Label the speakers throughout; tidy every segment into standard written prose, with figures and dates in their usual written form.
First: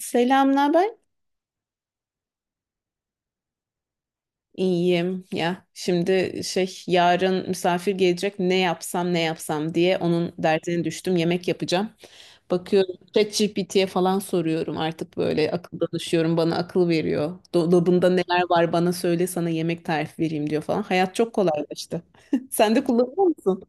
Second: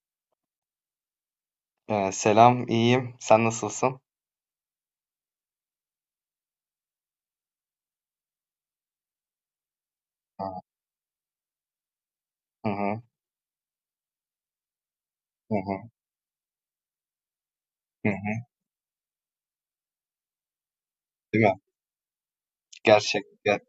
Speaker 1: Selam, ne haber?
Speaker 2: Selam, iyiyim. Sen nasılsın?
Speaker 1: İyiyim ya. Şimdi şey yarın misafir gelecek ne yapsam ne yapsam diye onun
Speaker 2: Hı
Speaker 1: derdine düştüm. Yemek yapacağım. Bakıyorum
Speaker 2: hı,
Speaker 1: ChatGPT'ye falan soruyorum artık böyle
Speaker 2: hı
Speaker 1: akıl
Speaker 2: hı,
Speaker 1: danışıyorum bana akıl veriyor.
Speaker 2: hı
Speaker 1: Dolabında neler
Speaker 2: hı.
Speaker 1: var bana söyle sana yemek tarifi vereyim diyor falan. Hayat çok
Speaker 2: Değil mi?
Speaker 1: kolaylaştı. Sen de
Speaker 2: Gerçek
Speaker 1: kullanıyor musun?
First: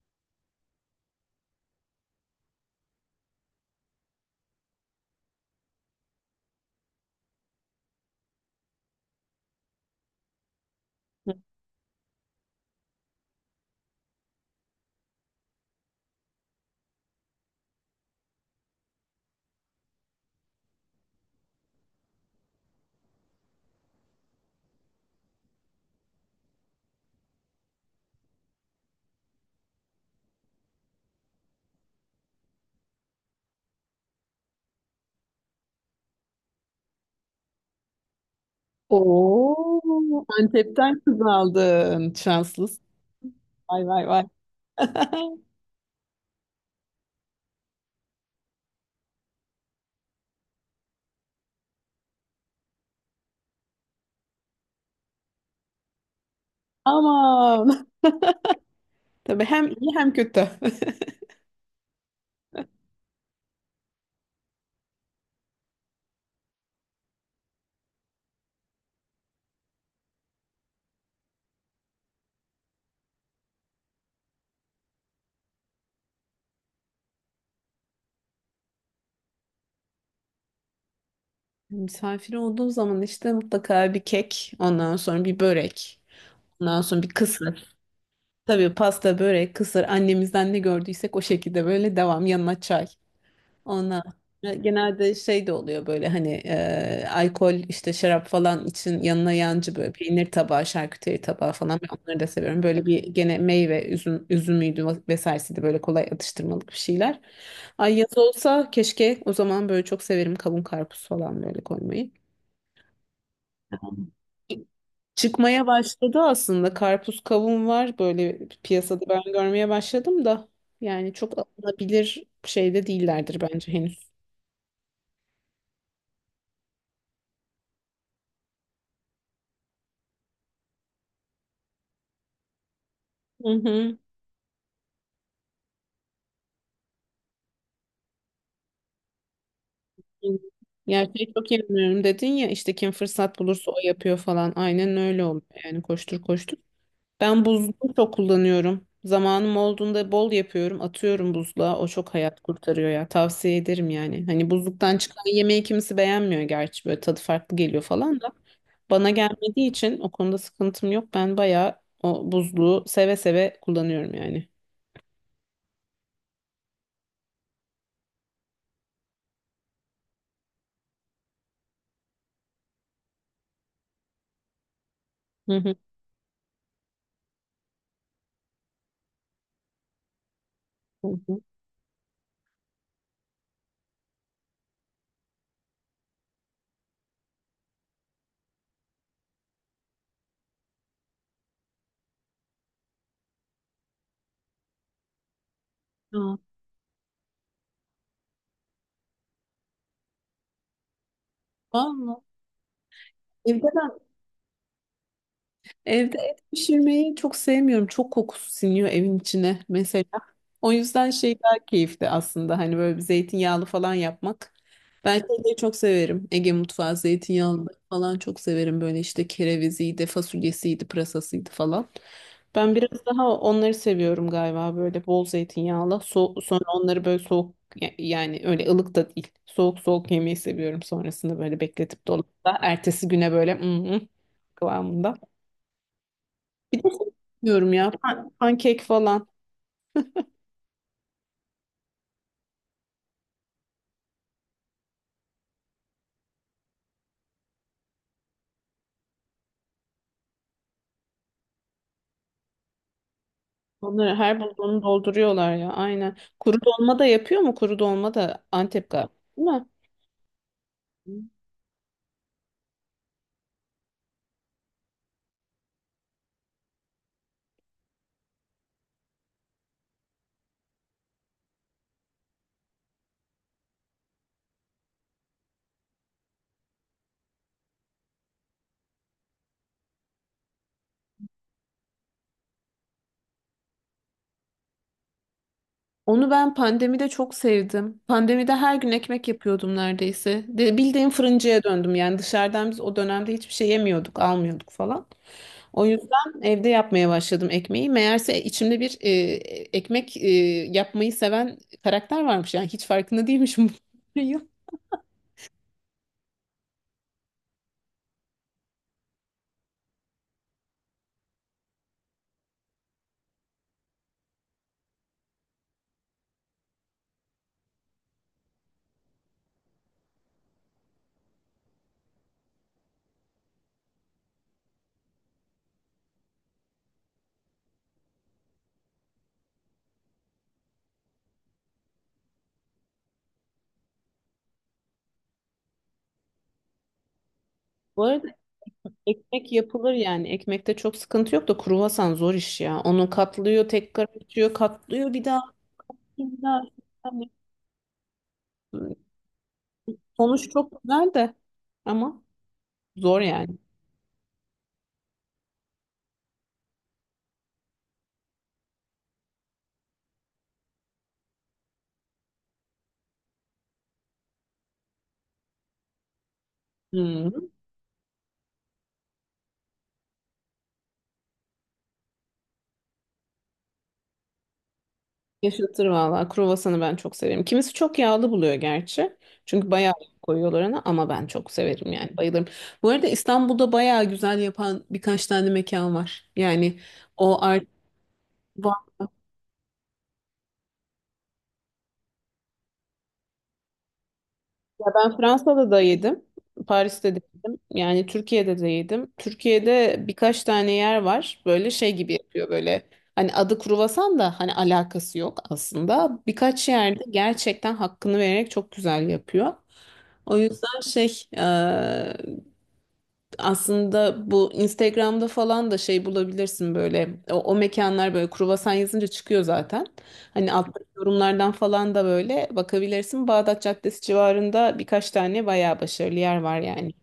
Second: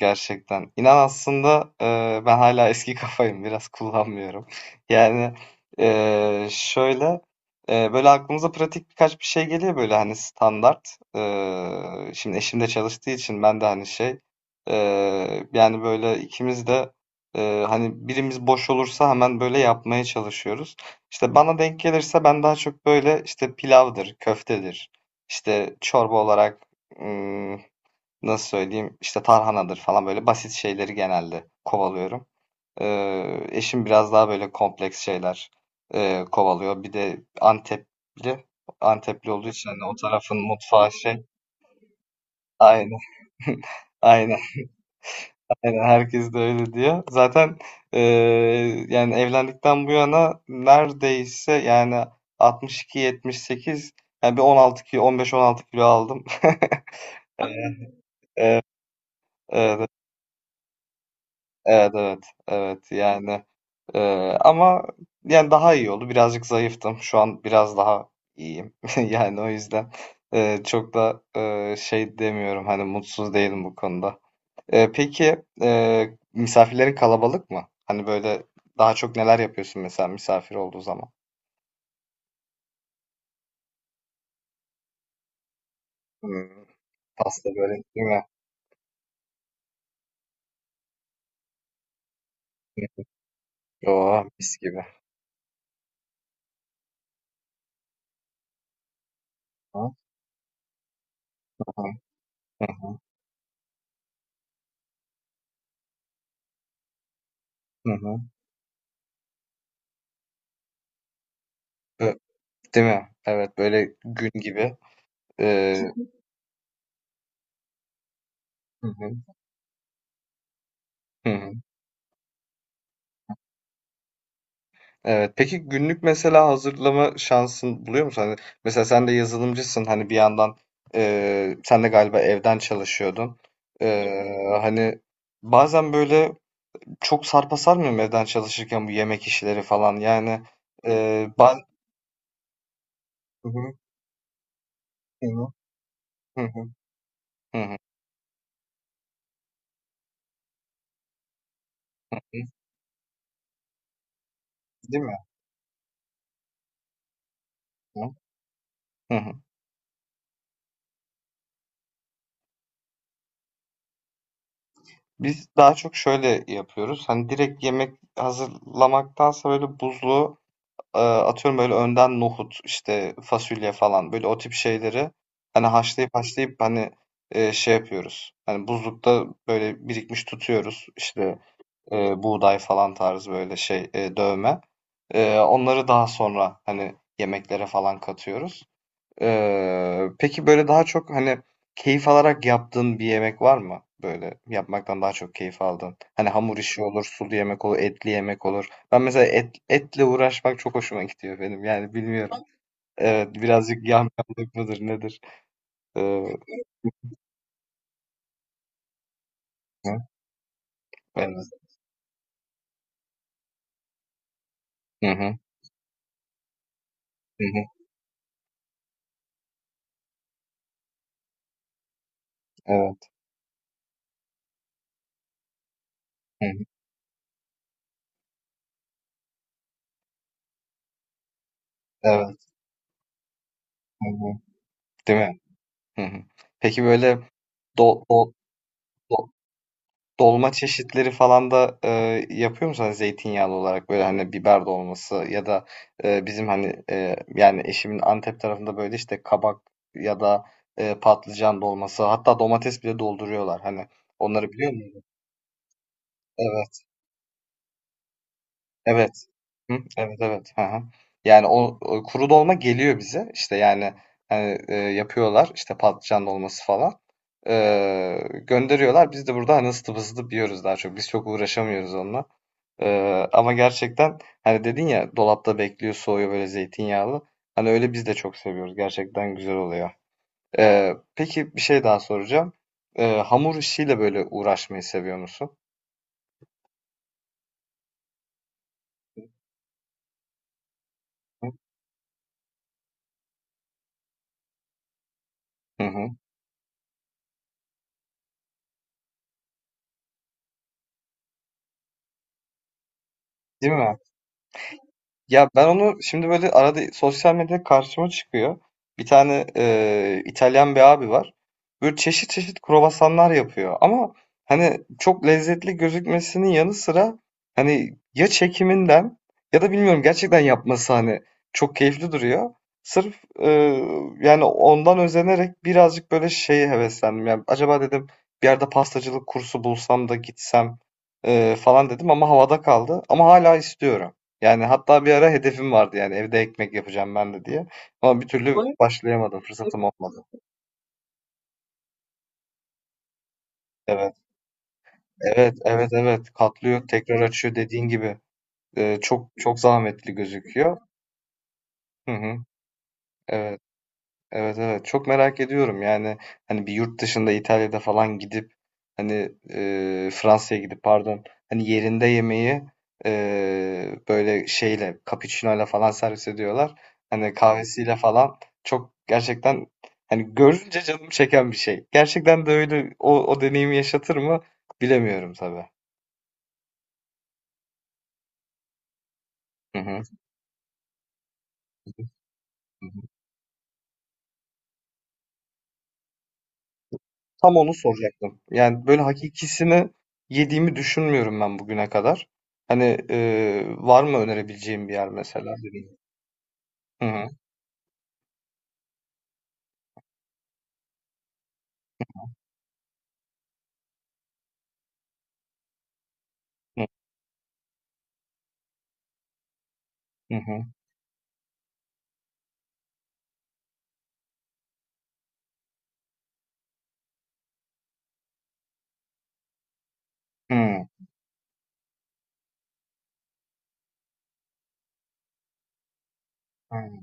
Speaker 2: Gerçekten. İnan aslında, ben hala eski kafayım. Biraz kullanmıyorum. Yani, şöyle böyle aklımıza pratik birkaç bir şey geliyor, böyle hani standart. Şimdi eşim de çalıştığı için, ben de hani şey, yani böyle ikimiz de, hani birimiz boş olursa hemen böyle yapmaya çalışıyoruz. İşte bana denk gelirse, ben daha çok böyle işte pilavdır, köftedir, işte çorba olarak nasıl söyleyeyim, işte tarhanadır falan, böyle basit şeyleri genelde kovalıyorum. Eşim biraz daha böyle kompleks şeyler kovalıyor. Bir de Antepli olduğu için hani o
Speaker 1: Oo,
Speaker 2: tarafın mutfağı
Speaker 1: Antep'ten kız
Speaker 2: şey.
Speaker 1: aldın. Şanslısın.
Speaker 2: Aynen,
Speaker 1: Vay vay vay.
Speaker 2: aynen, aynen. Herkes de öyle diyor. Zaten, e, yani evlendikten bu yana neredeyse, yani 62-78, yani bir 16 kilo, 15-16 kilo aldım. Evet,
Speaker 1: Aman.
Speaker 2: evet,
Speaker 1: Tabii hem iyi hem kötü.
Speaker 2: evet, evet, evet. Yani, ama yani daha iyi oldu. Birazcık zayıftım. Şu an biraz daha iyiyim. Yani o yüzden çok da şey demiyorum. Hani mutsuz değilim bu konuda. Peki, misafirlerin kalabalık mı? Hani böyle daha çok neler yapıyorsun mesela misafir olduğu zaman?
Speaker 1: Misafir olduğu zaman işte mutlaka bir kek, ondan sonra bir börek,
Speaker 2: Hmm,
Speaker 1: ondan sonra bir
Speaker 2: pasta
Speaker 1: kısır.
Speaker 2: börek değil mi?
Speaker 1: Tabii pasta, börek, kısır annemizden ne gördüysek o şekilde böyle devam yanına çay. Ondan
Speaker 2: Oo, mis
Speaker 1: sonra
Speaker 2: gibi.
Speaker 1: genelde şey de oluyor böyle hani alkol işte şarap falan için yanına yancı böyle
Speaker 2: Hı
Speaker 1: peynir tabağı, şarküteri tabağı falan ben
Speaker 2: hı,
Speaker 1: onları da seviyorum. Böyle bir gene meyve, üzümüydü vesairesiydi böyle kolay atıştırmalık bir şeyler.
Speaker 2: hı
Speaker 1: Ay
Speaker 2: hı.
Speaker 1: yaz olsa keşke o zaman böyle çok severim kavun karpuz falan böyle koymayı.
Speaker 2: Bö- Değil mi? Evet, böyle
Speaker 1: Anladım.
Speaker 2: gün gibi.
Speaker 1: Çıkmaya
Speaker 2: Eee,
Speaker 1: başladı aslında. Karpuz kavun var böyle
Speaker 2: hı
Speaker 1: piyasada
Speaker 2: hı,
Speaker 1: ben görmeye başladım da. Yani
Speaker 2: hı
Speaker 1: çok
Speaker 2: hı.
Speaker 1: alınabilir şeyde değillerdir bence henüz.
Speaker 2: Evet. Peki, günlük mesela hazırlama şansın buluyor musun? Hani mesela sen de yazılımcısın. Hani bir yandan, sen de galiba evden çalışıyordun.
Speaker 1: Hı hı.
Speaker 2: Hani bazen böyle çok sarpa sarmıyor mu evden çalışırken bu yemek işleri falan? Yani
Speaker 1: Ya
Speaker 2: eee
Speaker 1: şey çok
Speaker 2: baz-
Speaker 1: inanıyorum dedin ya işte kim fırsat
Speaker 2: Hı
Speaker 1: bulursa
Speaker 2: hı,
Speaker 1: o yapıyor falan. Aynen öyle
Speaker 2: hı
Speaker 1: oluyor
Speaker 2: hı,
Speaker 1: yani koştur koştur. Ben
Speaker 2: hı hı,
Speaker 1: buzluğu
Speaker 2: hı
Speaker 1: çok kullanıyorum. Zamanım olduğunda bol yapıyorum. Atıyorum buzluğa. O çok
Speaker 2: hı.
Speaker 1: hayat kurtarıyor ya. Tavsiye ederim yani. Hani buzluktan
Speaker 2: Değil mi?
Speaker 1: çıkan yemeği kimisi beğenmiyor gerçi. Böyle tadı farklı geliyor
Speaker 2: Hı
Speaker 1: falan da. Bana
Speaker 2: hı, hı.
Speaker 1: gelmediği için o konuda sıkıntım yok. Ben bayağı o buzluğu seve seve kullanıyorum yani.
Speaker 2: Biz daha çok şöyle yapıyoruz. Hani direkt yemek hazırlamaktansa, böyle buzlu. Atıyorum, böyle önden nohut, işte fasulye falan, böyle o tip şeyleri
Speaker 1: Hı
Speaker 2: hani
Speaker 1: hı.
Speaker 2: haşlayıp haşlayıp hani, şey yapıyoruz. Hani buzlukta böyle birikmiş tutuyoruz.
Speaker 1: Hı
Speaker 2: İşte,
Speaker 1: hı.
Speaker 2: buğday falan tarzı böyle şey, dövme. Onları daha sonra hani yemeklere falan katıyoruz. Peki böyle daha çok hani keyif alarak yaptığın bir yemek var mı? Böyle yapmaktan daha çok keyif aldın. Hani
Speaker 1: Aa,
Speaker 2: hamur işi olur, sulu yemek olur, etli yemek olur. Ben mesela etle uğraşmak çok hoşuma gidiyor benim. Yani
Speaker 1: vallahi.
Speaker 2: bilmiyorum. Evet,
Speaker 1: Evde
Speaker 2: birazcık
Speaker 1: de
Speaker 2: yamyamlık mıdır nedir?
Speaker 1: Evde
Speaker 2: Eee,
Speaker 1: et pişirmeyi çok sevmiyorum. Çok kokusu siniyor evin içine
Speaker 2: hı,
Speaker 1: mesela. O yüzden şey
Speaker 2: evet.
Speaker 1: daha keyifli aslında. Hani böyle bir zeytinyağlı falan yapmak.
Speaker 2: Hı
Speaker 1: Ben
Speaker 2: hı,
Speaker 1: şeyleri çok severim. Ege mutfağı
Speaker 2: hı
Speaker 1: zeytinyağlı
Speaker 2: hı,
Speaker 1: falan çok severim. Böyle işte kereviziydi, fasulyesiydi, pırasasıydı falan. Ben biraz
Speaker 2: evet.
Speaker 1: daha onları seviyorum galiba böyle bol zeytinyağlı. So
Speaker 2: Hı
Speaker 1: sonra
Speaker 2: hı,
Speaker 1: onları böyle soğuk yani öyle ılık da değil. Soğuk soğuk yemeyi seviyorum sonrasında böyle bekletip
Speaker 2: evet.
Speaker 1: dolapta. Ertesi güne böyle mm,
Speaker 2: Hı hı.
Speaker 1: kıvamında.
Speaker 2: Değil mi? Hı hı.
Speaker 1: Bir
Speaker 2: Peki
Speaker 1: de şey
Speaker 2: böyle
Speaker 1: diyorum ya
Speaker 2: do, do,
Speaker 1: pankek falan.
Speaker 2: do- dolma çeşitleri falan da, yapıyor musun? Hani zeytinyağlı olarak böyle, hani, biber dolması ya da, bizim, hani, yani eşimin Antep tarafında böyle, işte, kabak ya da, patlıcan dolması, hatta domates bile dolduruyorlar, hani.
Speaker 1: Onları her
Speaker 2: Onları biliyor
Speaker 1: bulduğunu
Speaker 2: muydun?
Speaker 1: dolduruyorlar ya aynen. Kuru
Speaker 2: Evet,
Speaker 1: dolma da yapıyor mu? Kuru dolma da Antep galiba
Speaker 2: evet.
Speaker 1: değil
Speaker 2: Hı, evet, evet. Hı hı.
Speaker 1: mi?
Speaker 2: Yani o kuru dolma geliyor bize. İşte, yani, hani, yapıyorlar, işte, patlıcan dolması falan. Eee, Gönderiyorlar. Biz de burada, hani, ısıtıp ısıtıp yiyoruz daha çok. Biz çok uğraşamıyoruz onunla. Ama gerçekten hani dedin ya, dolapta bekliyor, soğuyor böyle zeytinyağlı. Hani öyle biz de çok seviyoruz. Gerçekten güzel oluyor. Peki, bir şey daha soracağım. Hamur işiyle böyle uğraşmayı seviyor musun?
Speaker 1: Onu ben pandemide çok sevdim. Pandemide her gün ekmek yapıyordum neredeyse. De, bildiğim fırıncıya döndüm yani dışarıdan biz o dönemde hiçbir şey yemiyorduk, almıyorduk falan.
Speaker 2: Hı
Speaker 1: O
Speaker 2: hı.
Speaker 1: yüzden evde yapmaya başladım ekmeği. Meğerse içimde bir ekmek yapmayı seven karakter varmış. Yani hiç farkında değilmişim.
Speaker 2: Değil mi? Ya ben onu şimdi böyle arada, sosyal medyada karşıma çıkıyor. Bir tane İtalyan bir abi var. Böyle çeşit çeşit kruvasanlar yapıyor. Ama hani çok lezzetli gözükmesinin yanı sıra, hani ya çekiminden, ya da bilmiyorum, gerçekten yapması hani çok keyifli duruyor. Sırf, yani ondan özenerek birazcık böyle şeye heveslendim. Yani acaba dedim, bir yerde pastacılık kursu bulsam da gitsem, falan dedim ama havada kaldı. Ama hala istiyorum. Yani hatta bir ara hedefim vardı, yani evde ekmek yapacağım ben de diye.
Speaker 1: Bu
Speaker 2: Ama
Speaker 1: arada
Speaker 2: bir türlü öyle başlayamadım,
Speaker 1: ekmek
Speaker 2: fırsatım
Speaker 1: yapılır
Speaker 2: olmadı.
Speaker 1: yani. Ekmekte çok sıkıntı yok da kruvasan zor iş ya. Onu katlıyor, tekrar
Speaker 2: Evet,
Speaker 1: açıyor, katlıyor bir daha.
Speaker 2: evet, evet, evet.
Speaker 1: Bir daha.
Speaker 2: Katlıyor, tekrar
Speaker 1: Yani
Speaker 2: açıyor dediğin gibi. Çok çok zahmetli
Speaker 1: sonuç
Speaker 2: gözüküyor.
Speaker 1: çok güzel de
Speaker 2: Hı
Speaker 1: ama.
Speaker 2: hı,
Speaker 1: Zor yani.
Speaker 2: evet. Evet, evet, çok merak ediyorum yani, hani bir yurt dışında, İtalya'da falan gidip, hani, Fransa'ya gidip pardon, hani yerinde yemeği, böyle şeyle, cappuccino'yla falan servis ediyorlar. Hani
Speaker 1: Hmm.
Speaker 2: kahvesiyle falan, çok gerçekten hani görünce canım çeken bir şey. Gerçekten de öyle, o deneyimi yaşatır mı bilemiyorum tabii.
Speaker 1: Yaşatır valla. Kruvasanı ben çok severim. Kimisi çok yağlı buluyor gerçi. Çünkü
Speaker 2: Hı
Speaker 1: bayağı
Speaker 2: hı.
Speaker 1: yağ koyuyorlar ona ama ben çok severim yani bayılırım. Bu arada İstanbul'da bayağı güzel yapan birkaç tane mekan var. Yani o
Speaker 2: Tam
Speaker 1: art
Speaker 2: onu soracaktım.
Speaker 1: var.
Speaker 2: Yani böyle hakikisini yediğimi düşünmüyorum ben bugüne kadar. Hani, var mı
Speaker 1: Ya
Speaker 2: önerebileceğim bir yer
Speaker 1: ben
Speaker 2: mesela,
Speaker 1: Fransa'da da
Speaker 2: dedim.
Speaker 1: yedim.
Speaker 2: Hı
Speaker 1: Paris'te de
Speaker 2: hı.
Speaker 1: yedim. Yani Türkiye'de de yedim. Türkiye'de birkaç tane yer var. Böyle şey gibi yapıyor böyle. Hani adı kruvasan da hani alakası yok aslında. Birkaç yerde gerçekten hakkını vererek çok güzel yapıyor.
Speaker 2: Hı
Speaker 1: O
Speaker 2: hı.
Speaker 1: yüzden şey aslında bu Instagram'da falan da şey bulabilirsin böyle o mekanlar böyle kruvasan yazınca çıkıyor zaten. Hani
Speaker 2: Hı
Speaker 1: alttaki
Speaker 2: hı.
Speaker 1: yorumlardan falan da böyle bakabilirsin. Bağdat Caddesi civarında birkaç tane bayağı başarılı yer var yani.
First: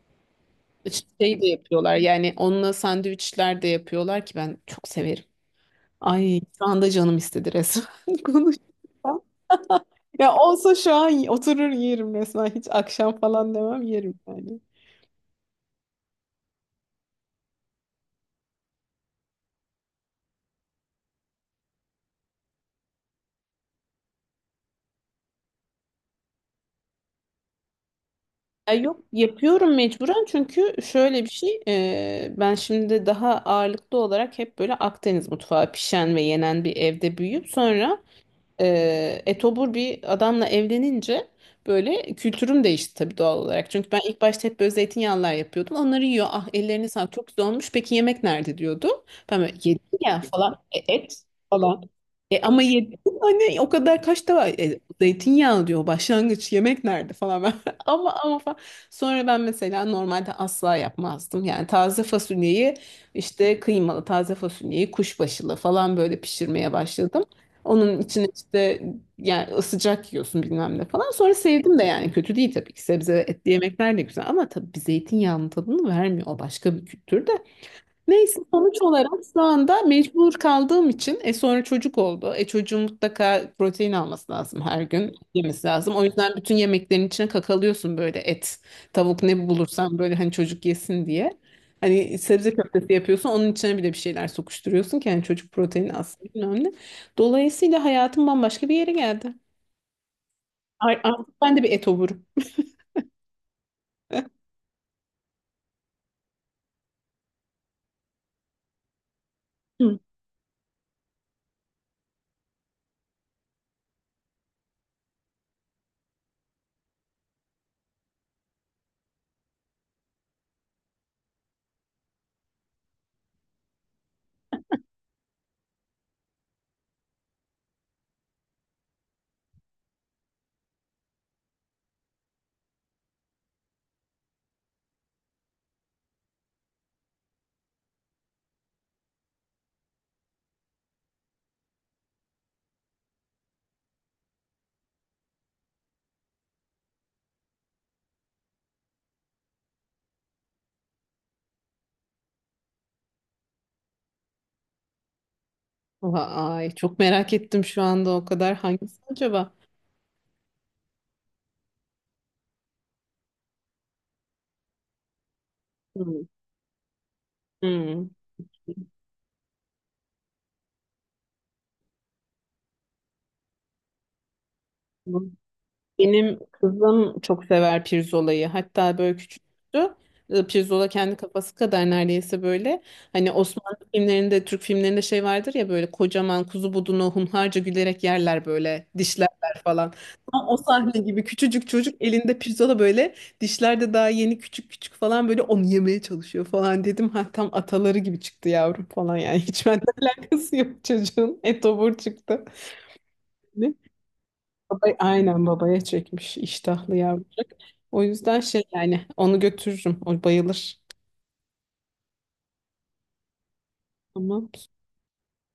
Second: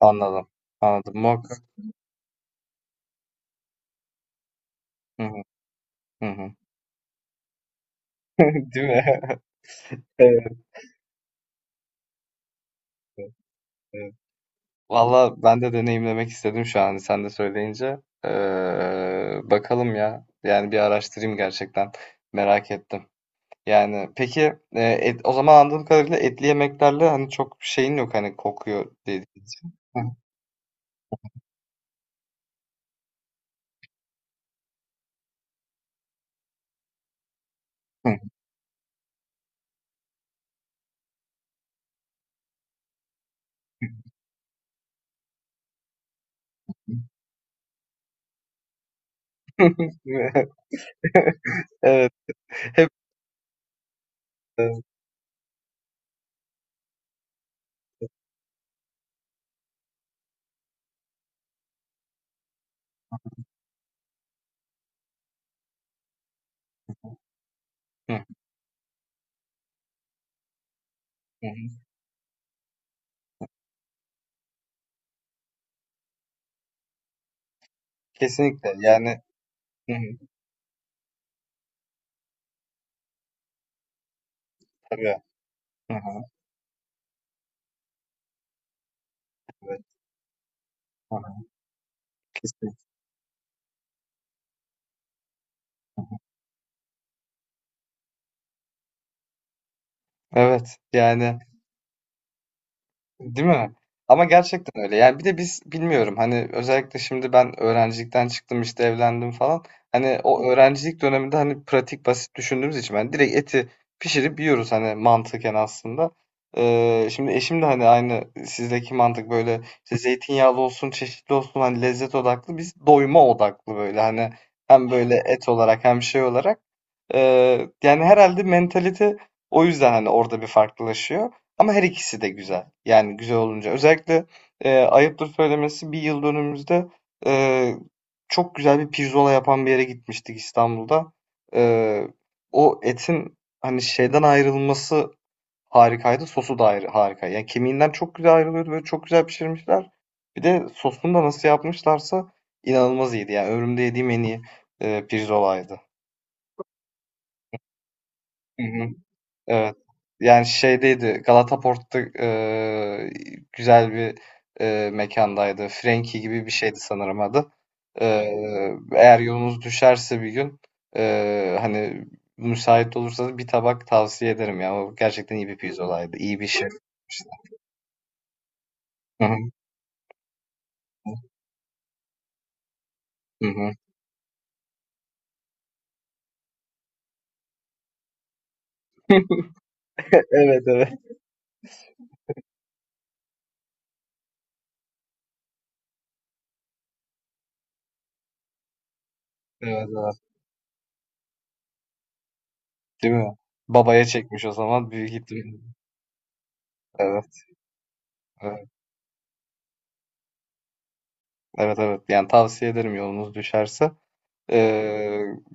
Speaker 2: Anladım. Anladım.
Speaker 1: Şey de
Speaker 2: Muhakkak.
Speaker 1: yapıyorlar yani onunla sandviçler de yapıyorlar ki ben çok severim.
Speaker 2: Hı hı. Hı
Speaker 1: Ay
Speaker 2: hı.
Speaker 1: şu anda canım istedi resmen
Speaker 2: Değil mi?
Speaker 1: konuşmaktan. Ya
Speaker 2: Evet,
Speaker 1: olsa şu an oturur yerim resmen hiç akşam falan demem
Speaker 2: evet.
Speaker 1: yerim yani.
Speaker 2: Valla ben de deneyimlemek istedim şu an sen de söyleyince. Bakalım ya. Yani bir araştırayım gerçekten. Merak ettim. Yani peki, o zaman anladığım kadarıyla etli yemeklerle hani çok bir şeyin yok, hani
Speaker 1: Ya
Speaker 2: kokuyor
Speaker 1: yok
Speaker 2: dedi.
Speaker 1: yapıyorum mecburen çünkü şöyle bir şey ben şimdi daha ağırlıklı olarak hep böyle Akdeniz mutfağı pişen ve yenen bir evde büyüyüp sonra etobur bir adamla evlenince böyle kültürüm değişti tabii doğal olarak. Çünkü ben ilk başta hep böyle zeytinyağlılar yapıyordum. Onları yiyor. Ah ellerini sağlık çok güzel olmuş. Peki yemek nerede diyordu. Ben böyle yedim ya falan. E, et falan.
Speaker 2: Evet.
Speaker 1: E, ama
Speaker 2: Hep
Speaker 1: yedim. Hani o kadar kaç da var.
Speaker 2: Hı,
Speaker 1: E, zeytinyağlı diyor başlangıç yemek nerede falan. Ben, ama falan. Sonra ben mesela normalde asla yapmazdım. Yani taze fasulyeyi işte kıymalı taze fasulyeyi kuşbaşılı falan böyle pişirmeye başladım. Onun
Speaker 2: hı,
Speaker 1: içine işte yani sıcak yiyorsun bilmem ne falan. Sonra sevdim
Speaker 2: hı.
Speaker 1: de yani kötü değil tabii ki. Sebze ve etli yemekler de güzel ama tabii bir zeytinyağının tadını vermiyor. O başka bir kültür de. Neyse
Speaker 2: Kesinlikle
Speaker 1: sonuç olarak
Speaker 2: yani,
Speaker 1: şu anda
Speaker 2: hı, hı,
Speaker 1: mecbur kaldığım için sonra çocuk oldu. E çocuğun mutlaka protein alması lazım her gün
Speaker 2: tabii.
Speaker 1: yemesi
Speaker 2: Hı,
Speaker 1: lazım. O
Speaker 2: hı,
Speaker 1: yüzden bütün yemeklerin içine kakalıyorsun böyle et, tavuk ne
Speaker 2: evet.
Speaker 1: bulursan böyle hani çocuk yesin
Speaker 2: Hı,
Speaker 1: diye.
Speaker 2: hı,
Speaker 1: Hani sebze
Speaker 2: kesinlikle.
Speaker 1: köftesi yapıyorsun onun içine bile bir şeyler sokuşturuyorsun ki hani çocuk proteini aslında önemli. Dolayısıyla hayatım bambaşka bir yere geldi.
Speaker 2: Evet
Speaker 1: Ay,
Speaker 2: yani.
Speaker 1: artık ben de bir et ovurum.
Speaker 2: Değil mi? Ama gerçekten öyle. Yani bir de biz bilmiyorum, hani özellikle şimdi ben öğrencilikten çıktım, işte evlendim falan.
Speaker 1: Hı.
Speaker 2: Hani o öğrencilik döneminde hani pratik basit düşündüğümüz için, ben direkt eti pişirip yiyoruz hani, mantıken aslında. Şimdi eşim de hani aynı sizdeki mantık, böyle işte zeytinyağlı olsun, çeşitli olsun, hani lezzet odaklı, biz doyuma odaklı, böyle hani hem böyle et olarak hem şey olarak. Yani herhalde mentalite o yüzden, hani, orada bir farklılaşıyor, ama her ikisi de güzel. Yani güzel olunca. Özellikle, ayıptır söylemesi, bir yıldönümümüzde, eee, çok güzel bir pirzola yapan bir yere gitmiştik İstanbul'da. Eee, O etin, hani, şeyden ayrılması harikaydı, sosu da ayrı harika. Yani kemiğinden çok güzel ayrılıyordu, böyle, çok güzel pişirmişler. Bir de sosunu da nasıl yapmışlarsa inanılmaz iyiydi. Yani ömrümde yediğim en iyi, pirzolaydı.
Speaker 1: Vay çok merak ettim şu anda o kadar
Speaker 2: Hı hı.
Speaker 1: hangisi acaba?
Speaker 2: Evet. Yani şeydeydi, Galataport'ta, güzel bir, mekândaydı. Frenki
Speaker 1: Hı.
Speaker 2: gibi bir şeydi sanırım adı. Eğer yolunuz düşerse bir gün, hani, müsait olursanız bir tabak tavsiye ederim ya. O
Speaker 1: Hı.
Speaker 2: gerçekten iyi bir pizzolaydı.
Speaker 1: Benim
Speaker 2: İyi bir şey.
Speaker 1: kızım çok sever pirzolayı. Hatta böyle
Speaker 2: Hı hı.
Speaker 1: küçüktü. E, pirzola kendi kafası kadar neredeyse böyle. Hani
Speaker 2: Hı hı.
Speaker 1: Osmanlı filmlerinde, Türk filmlerinde şey vardır ya böyle kocaman kuzu budunu hunharca gülerek yerler böyle dişlerler falan.
Speaker 2: Evet,
Speaker 1: Tam o
Speaker 2: evet.
Speaker 1: sahne gibi küçücük çocuk elinde pirzola böyle dişler de daha yeni küçük küçük falan böyle onu yemeye çalışıyor falan dedim. Ha tam ataları gibi çıktı yavrum falan yani. Hiç benden
Speaker 2: Evet, evet.
Speaker 1: alakası yok çocuğun. Etobur çıktı.
Speaker 2: Değil mi? Babaya çekmiş o
Speaker 1: Baba,
Speaker 2: zaman, büyük
Speaker 1: aynen
Speaker 2: ihtimal.
Speaker 1: babaya çekmiş iştahlı
Speaker 2: Evet,
Speaker 1: yavrucak. O yüzden şey
Speaker 2: evet.
Speaker 1: yani onu götürürüm. O bayılır.
Speaker 2: Evet, evet. Yani tavsiye ederim yolunuz düşerse.
Speaker 1: Tamam.
Speaker 2: Ee,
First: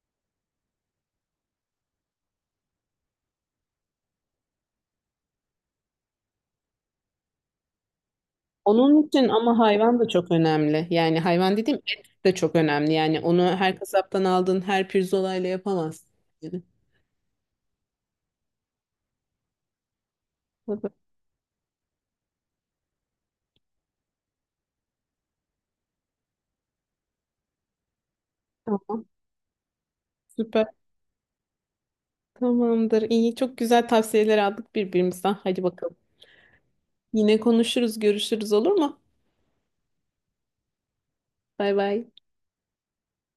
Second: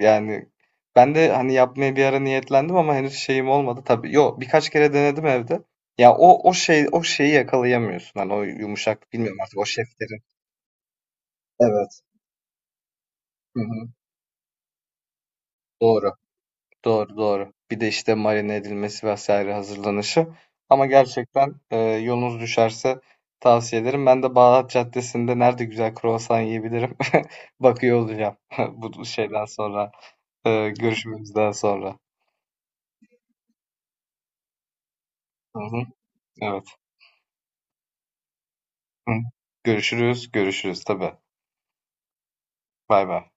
Speaker 2: Yani ben de hani yapmaya bir ara niyetlendim ama henüz şeyim olmadı. Tabii yok, birkaç kere denedim evde. Ya o şeyi yakalayamıyorsun. Hani o
Speaker 1: Onun
Speaker 2: yumuşak,
Speaker 1: için
Speaker 2: bilmiyorum
Speaker 1: ama
Speaker 2: artık o
Speaker 1: hayvan da
Speaker 2: şeflerin.
Speaker 1: çok önemli. Yani hayvan dediğim
Speaker 2: Evet.
Speaker 1: et de çok önemli. Yani onu
Speaker 2: Hı
Speaker 1: her
Speaker 2: hı.
Speaker 1: kasaptan aldığın her pirzolayla yapamazsın.
Speaker 2: Doğru.
Speaker 1: Yani.
Speaker 2: Doğru, doğru. Bir de işte marine edilmesi vesaire, hazırlanışı. Ama
Speaker 1: Baba,
Speaker 2: gerçekten, yolunuz düşerse tavsiye ederim. Ben de Bağdat Caddesi'nde nerede güzel kruvasan yiyebilirim bakıyor olacağım bu
Speaker 1: tamam.
Speaker 2: şeyden sonra,
Speaker 1: Süper.
Speaker 2: görüşmemizden sonra.
Speaker 1: Tamamdır. İyi. Çok güzel tavsiyeler aldık birbirimizden.
Speaker 2: Hı
Speaker 1: Hadi
Speaker 2: hı.
Speaker 1: bakalım.
Speaker 2: Evet.
Speaker 1: Yine konuşuruz, görüşürüz olur mu?
Speaker 2: Hı. Görüşürüz, görüşürüz tabii.
Speaker 1: Bay bay.
Speaker 2: Bay bay.